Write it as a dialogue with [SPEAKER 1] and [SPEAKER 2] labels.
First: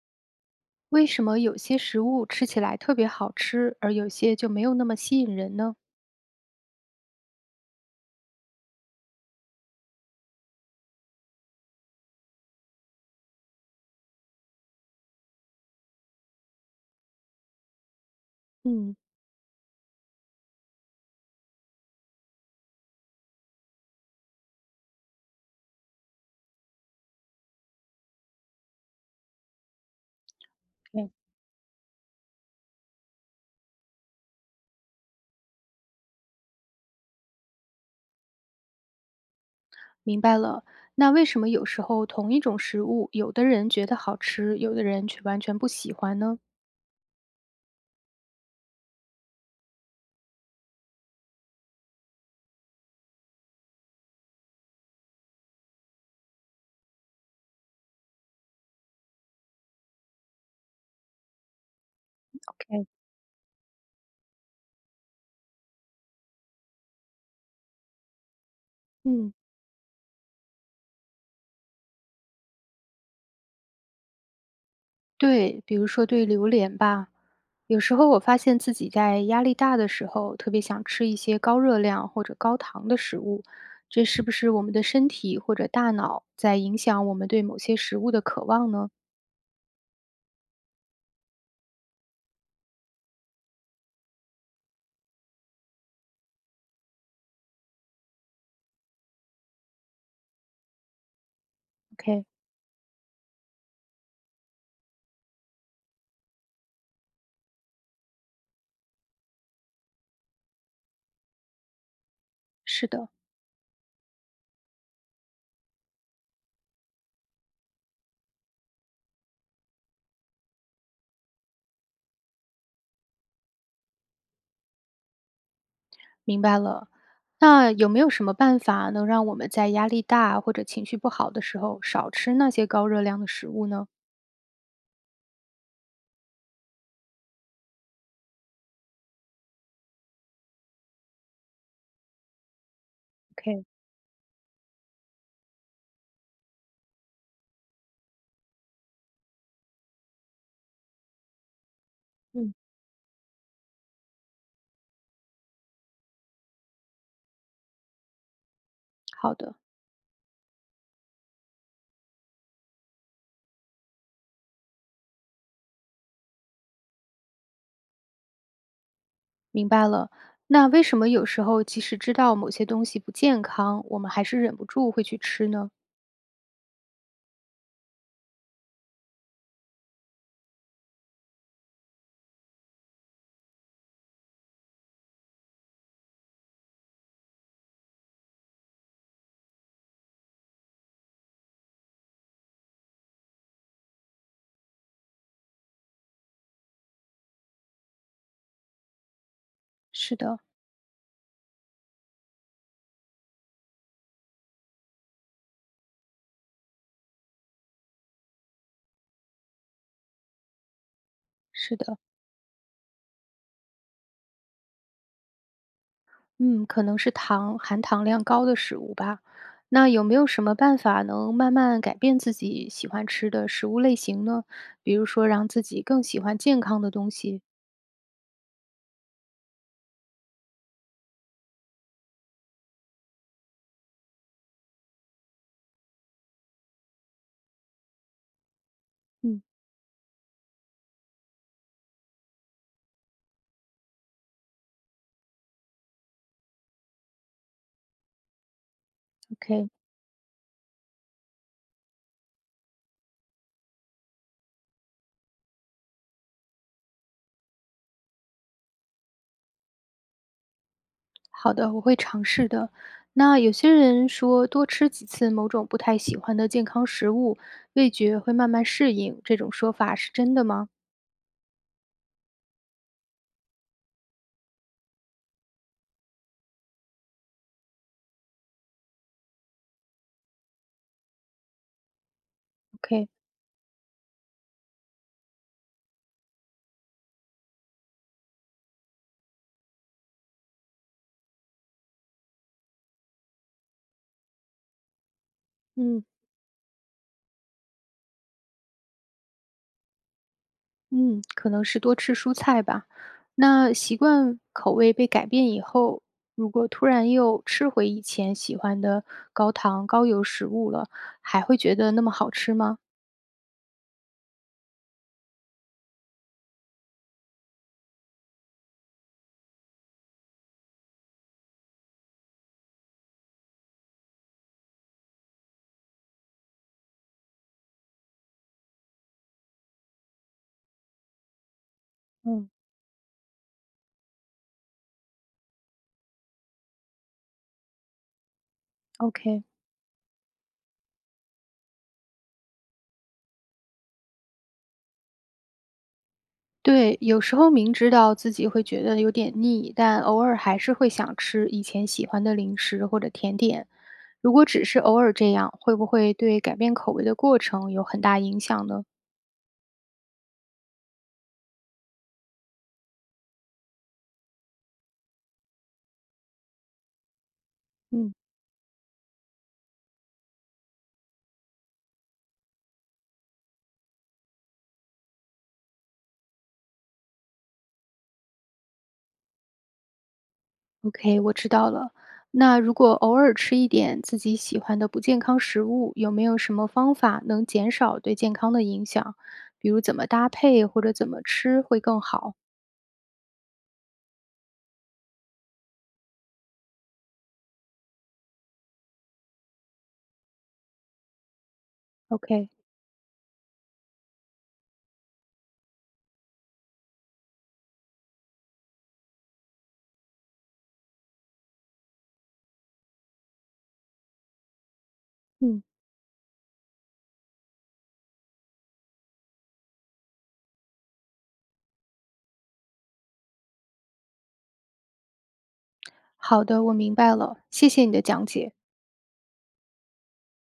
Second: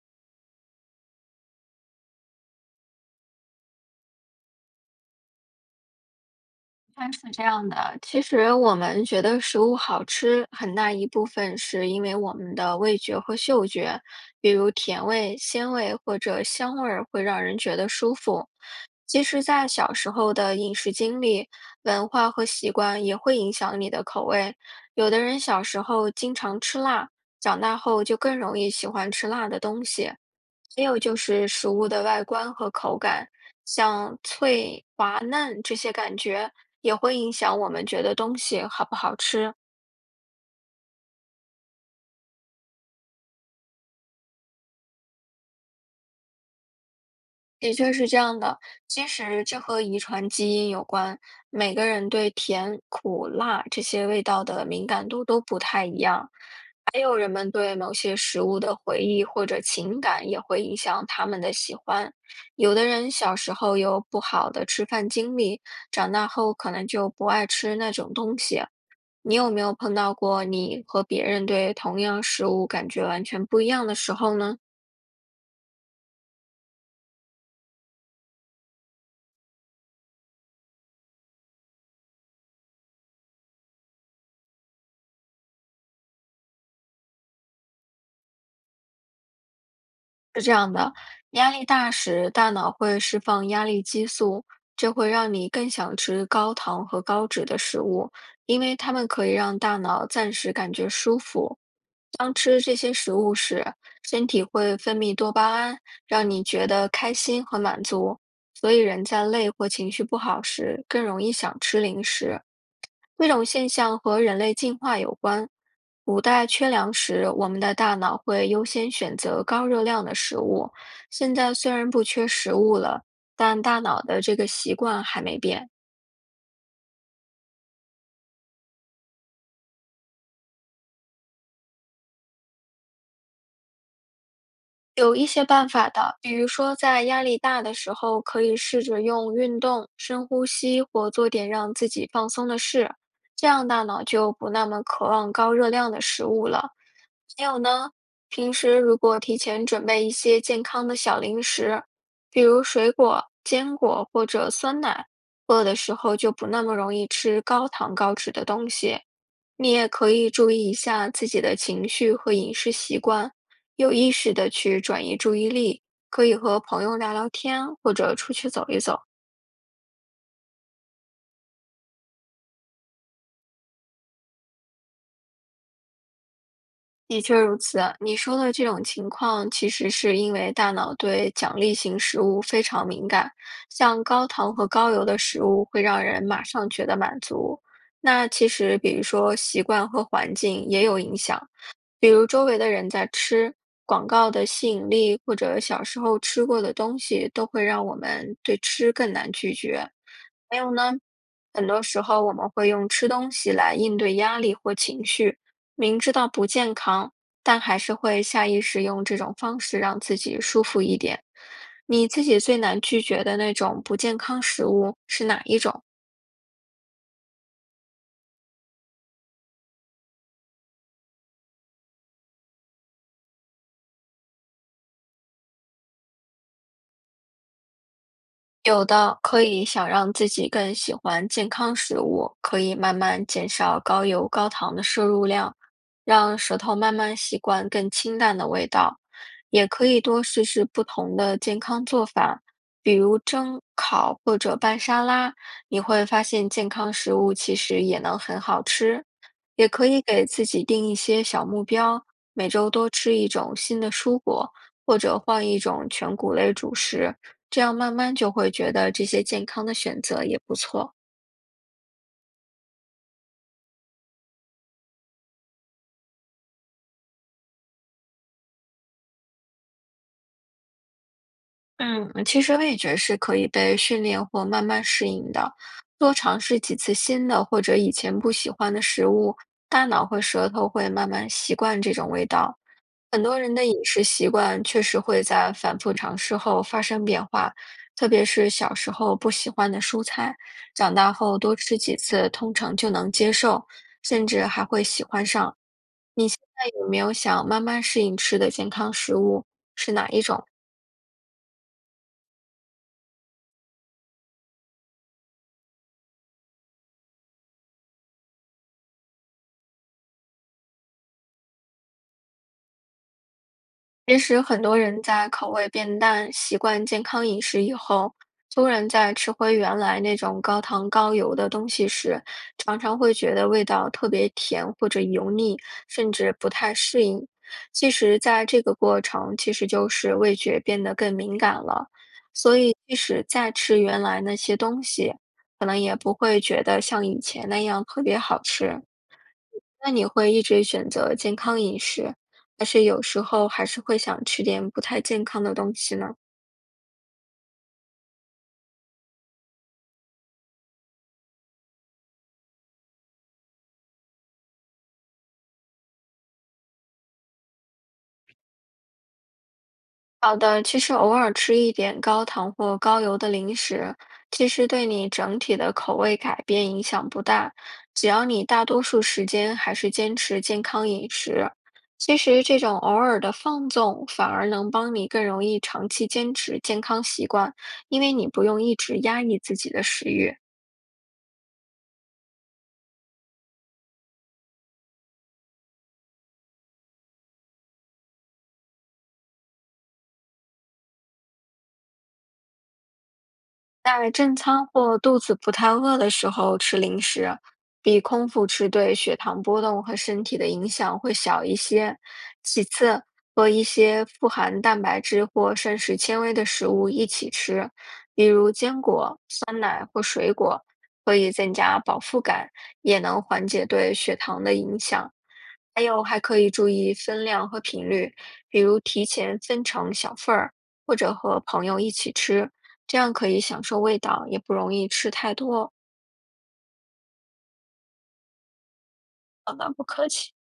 [SPEAKER 1] 为什么有些食物吃起来特别好吃，而有些就没有那么吸引人呢？
[SPEAKER 2] 它是这样的，其实我们觉得食物好吃，很大一部分是因为我们的味觉和嗅觉，比如甜味、鲜味或者香味儿会让人觉得舒服。
[SPEAKER 1] 嗯。
[SPEAKER 2] 其实，在小时候的饮食经历、文化和习惯也会影响你的口味。有的人小时候经常吃辣，长大后就更容易喜欢吃辣的东西。还有
[SPEAKER 1] 对。
[SPEAKER 2] 就是食物的外观和口感，像脆、滑嫩这些感觉，也会影响我们觉得东西好不好吃。
[SPEAKER 1] 明白了。那为什么有时候同一种食物，有的人觉得好吃，有的人却完全不喜欢呢？
[SPEAKER 2] 的确是这样的，其实这和遗传基因有关，每个人对甜、苦、辣这些味道的敏感度都不太一样。还有人们对某些食物的回忆或者情感也会影响他们的喜欢。有
[SPEAKER 1] OK。
[SPEAKER 2] 的人小时候有不好的吃饭经历，长大后可能就不爱吃那种东西。
[SPEAKER 1] 嗯。
[SPEAKER 2] 你有没有碰到过你和别人对同样食物感觉完全不一样的时候呢？
[SPEAKER 1] 对，比如说对榴莲吧，有时候我发现自己在压力大的时候，特别想吃一些高热量或者高糖的食物，这是不是我们的身体或者大脑在影响我们对某些食物的渴望呢？
[SPEAKER 2] 是这样的，压力大时，大脑会释放压力激素，这会让你更想吃高糖和高脂的食物，因为它们可以让大脑暂时感觉舒服。
[SPEAKER 1] ，OK。
[SPEAKER 2] 当吃这些食物时，身体会分泌多巴胺，让你觉得开心和满足，所以人在累或情绪不好时，更容易想吃零食。
[SPEAKER 1] 是的。
[SPEAKER 2] 这种现象和人类进化有关。古代缺粮时，我们的大脑会优先选择高热量的食物。现在虽然不缺食物了，但大脑的这个习惯还没变。
[SPEAKER 1] 明白了。那有没有什么办法能让我们在压力大或者情绪不好的时候少吃那些高热量的食物呢
[SPEAKER 2] 有一些办法的，比如说在压力大的时候，可以试着用运动、深呼吸或做点让自己放松的事，这
[SPEAKER 1] ？OK。
[SPEAKER 2] 样大脑就不那么渴望高热量的食物了。还有呢，平时如果提前准备一些健康的小零食，比
[SPEAKER 1] 嗯。
[SPEAKER 2] 如水果、坚果或者酸奶，饿的时候就不那么容易吃高糖高脂的东西。
[SPEAKER 1] 好的。
[SPEAKER 2] 你也可以注意一下自己的情绪和饮食习惯，有意识的去转移注意力，可以和朋友聊聊天，或者出去走一走。
[SPEAKER 1] 明白了。那为什么有时候即使知道某些东西不健康，我们还是忍不住会去吃呢？
[SPEAKER 2] 的确如此啊，你说的这种情况，其实是因为大脑对奖励型食物非常敏感，像高糖和高油的食物会让人马上觉得满足。那其实，比如说习惯和环境也有影响，比如周围的人在吃，广告的吸引力或者小时候吃过的东西，都会让我们对吃更难拒绝。
[SPEAKER 1] 是的。
[SPEAKER 2] 还有呢，很多时候我们会用吃东西来应对压力或情绪，明知道不健康，但还是会下意识用这种方式让自己舒服一点。
[SPEAKER 1] 是的。
[SPEAKER 2] 你自己最难拒绝的那种不健康食物是哪一种？
[SPEAKER 1] 嗯，可能是糖含糖量高的食物吧。那有没有什么办法能慢慢改变自己喜欢吃的食物类型呢？比如说让自己更喜欢健康的东西。
[SPEAKER 2] 有的可以想让自己更喜欢健康食物，可以慢慢减少高油高糖的摄入量，让舌头慢慢习惯更清淡的味道。
[SPEAKER 1] 嗯
[SPEAKER 2] 也可以多试试不同的健康做法，比如蒸、烤或者拌沙拉，你会发现健康食物其实也能很好吃。也
[SPEAKER 1] ，OK。
[SPEAKER 2] 可以给自己定一些小目标，每周多吃一种新的蔬果，或者换一种全谷类主食。这样慢慢就会觉得这些健康的选择也不错。
[SPEAKER 1] 好的，我会尝试的。那有些人说，多吃几次某种不太喜欢的健康食物，味觉会慢慢适应，这种说法是真的吗
[SPEAKER 2] 嗯，其实味觉是可以被训练或慢慢适应的。多尝试几次新的或者以前不喜欢的食物，大脑和舌头会慢慢习惯这种味道。
[SPEAKER 1] ？OK。
[SPEAKER 2] 很多人的饮食习惯确实会在反复尝试后发生变化，特别是小时候不喜欢的蔬菜，长大后多吃几次，通常就能接受，甚至还会喜欢上。
[SPEAKER 1] 嗯。
[SPEAKER 2] 你现在有没有想慢慢适应吃的健康食物？是哪一种？
[SPEAKER 1] 嗯，可能是多吃蔬菜吧。那习惯口味被改变以后，如果突然又吃回以前喜欢的高糖高油食物了，还会觉得那么好吃吗？
[SPEAKER 2] 其实很多人在口味变淡、习惯健康饮食以后，突然在吃回原来那种高糖高油的东西时，常常会觉得味道特别甜或者油腻，甚至不太适应。其实，在这个过程，其实就是味觉变得更敏感了，
[SPEAKER 1] 嗯
[SPEAKER 2] 所以即使再吃原来那些东西，可能也不会觉得像以前那样特别好吃。
[SPEAKER 1] ，OK。
[SPEAKER 2] 那你会一直选择健康饮食，还是有时候还是会想吃点不太健康的东西呢？
[SPEAKER 1] 对，有时候明知道自己会觉得有点腻，但偶尔还是会想吃以前喜欢的零食或者甜点。如果只是偶尔这样，会不会对改变口味的过程有很大影响呢？
[SPEAKER 2] 好的，其实偶尔吃一点高糖或高油的零食，其实对你整体的口味改变影响不大，只
[SPEAKER 1] 嗯
[SPEAKER 2] 要你大多数时间还是坚持健康饮食。其实这种偶尔的放纵，反而能帮你更容易长期坚持健康习惯，因为你不用一直压抑自己的食欲。
[SPEAKER 1] ，OK，我知道了。那如果偶尔吃一点自己喜欢的不健康食物，有没有什么方法能减少对健康的影响？比如怎么搭配或者怎么吃会更好
[SPEAKER 2] 在正餐或肚子不太饿的时候吃零食，比空腹吃对血糖波动和身体的影响会小一些。
[SPEAKER 1] ？OK。
[SPEAKER 2] 其次，和一些富含蛋白质或膳食纤维的食物一起吃，比如坚果、酸奶或水果，可以增加饱腹感，也能缓解对血糖的影响。
[SPEAKER 1] 嗯。
[SPEAKER 2] 还有，还可以注意分量和频率，比如提前分成小份儿。或者和朋友一起吃，这样可以享受味道，也不容易吃太多。
[SPEAKER 1] 好的，我明白了，谢谢你的讲解。
[SPEAKER 2] 好的，不客气。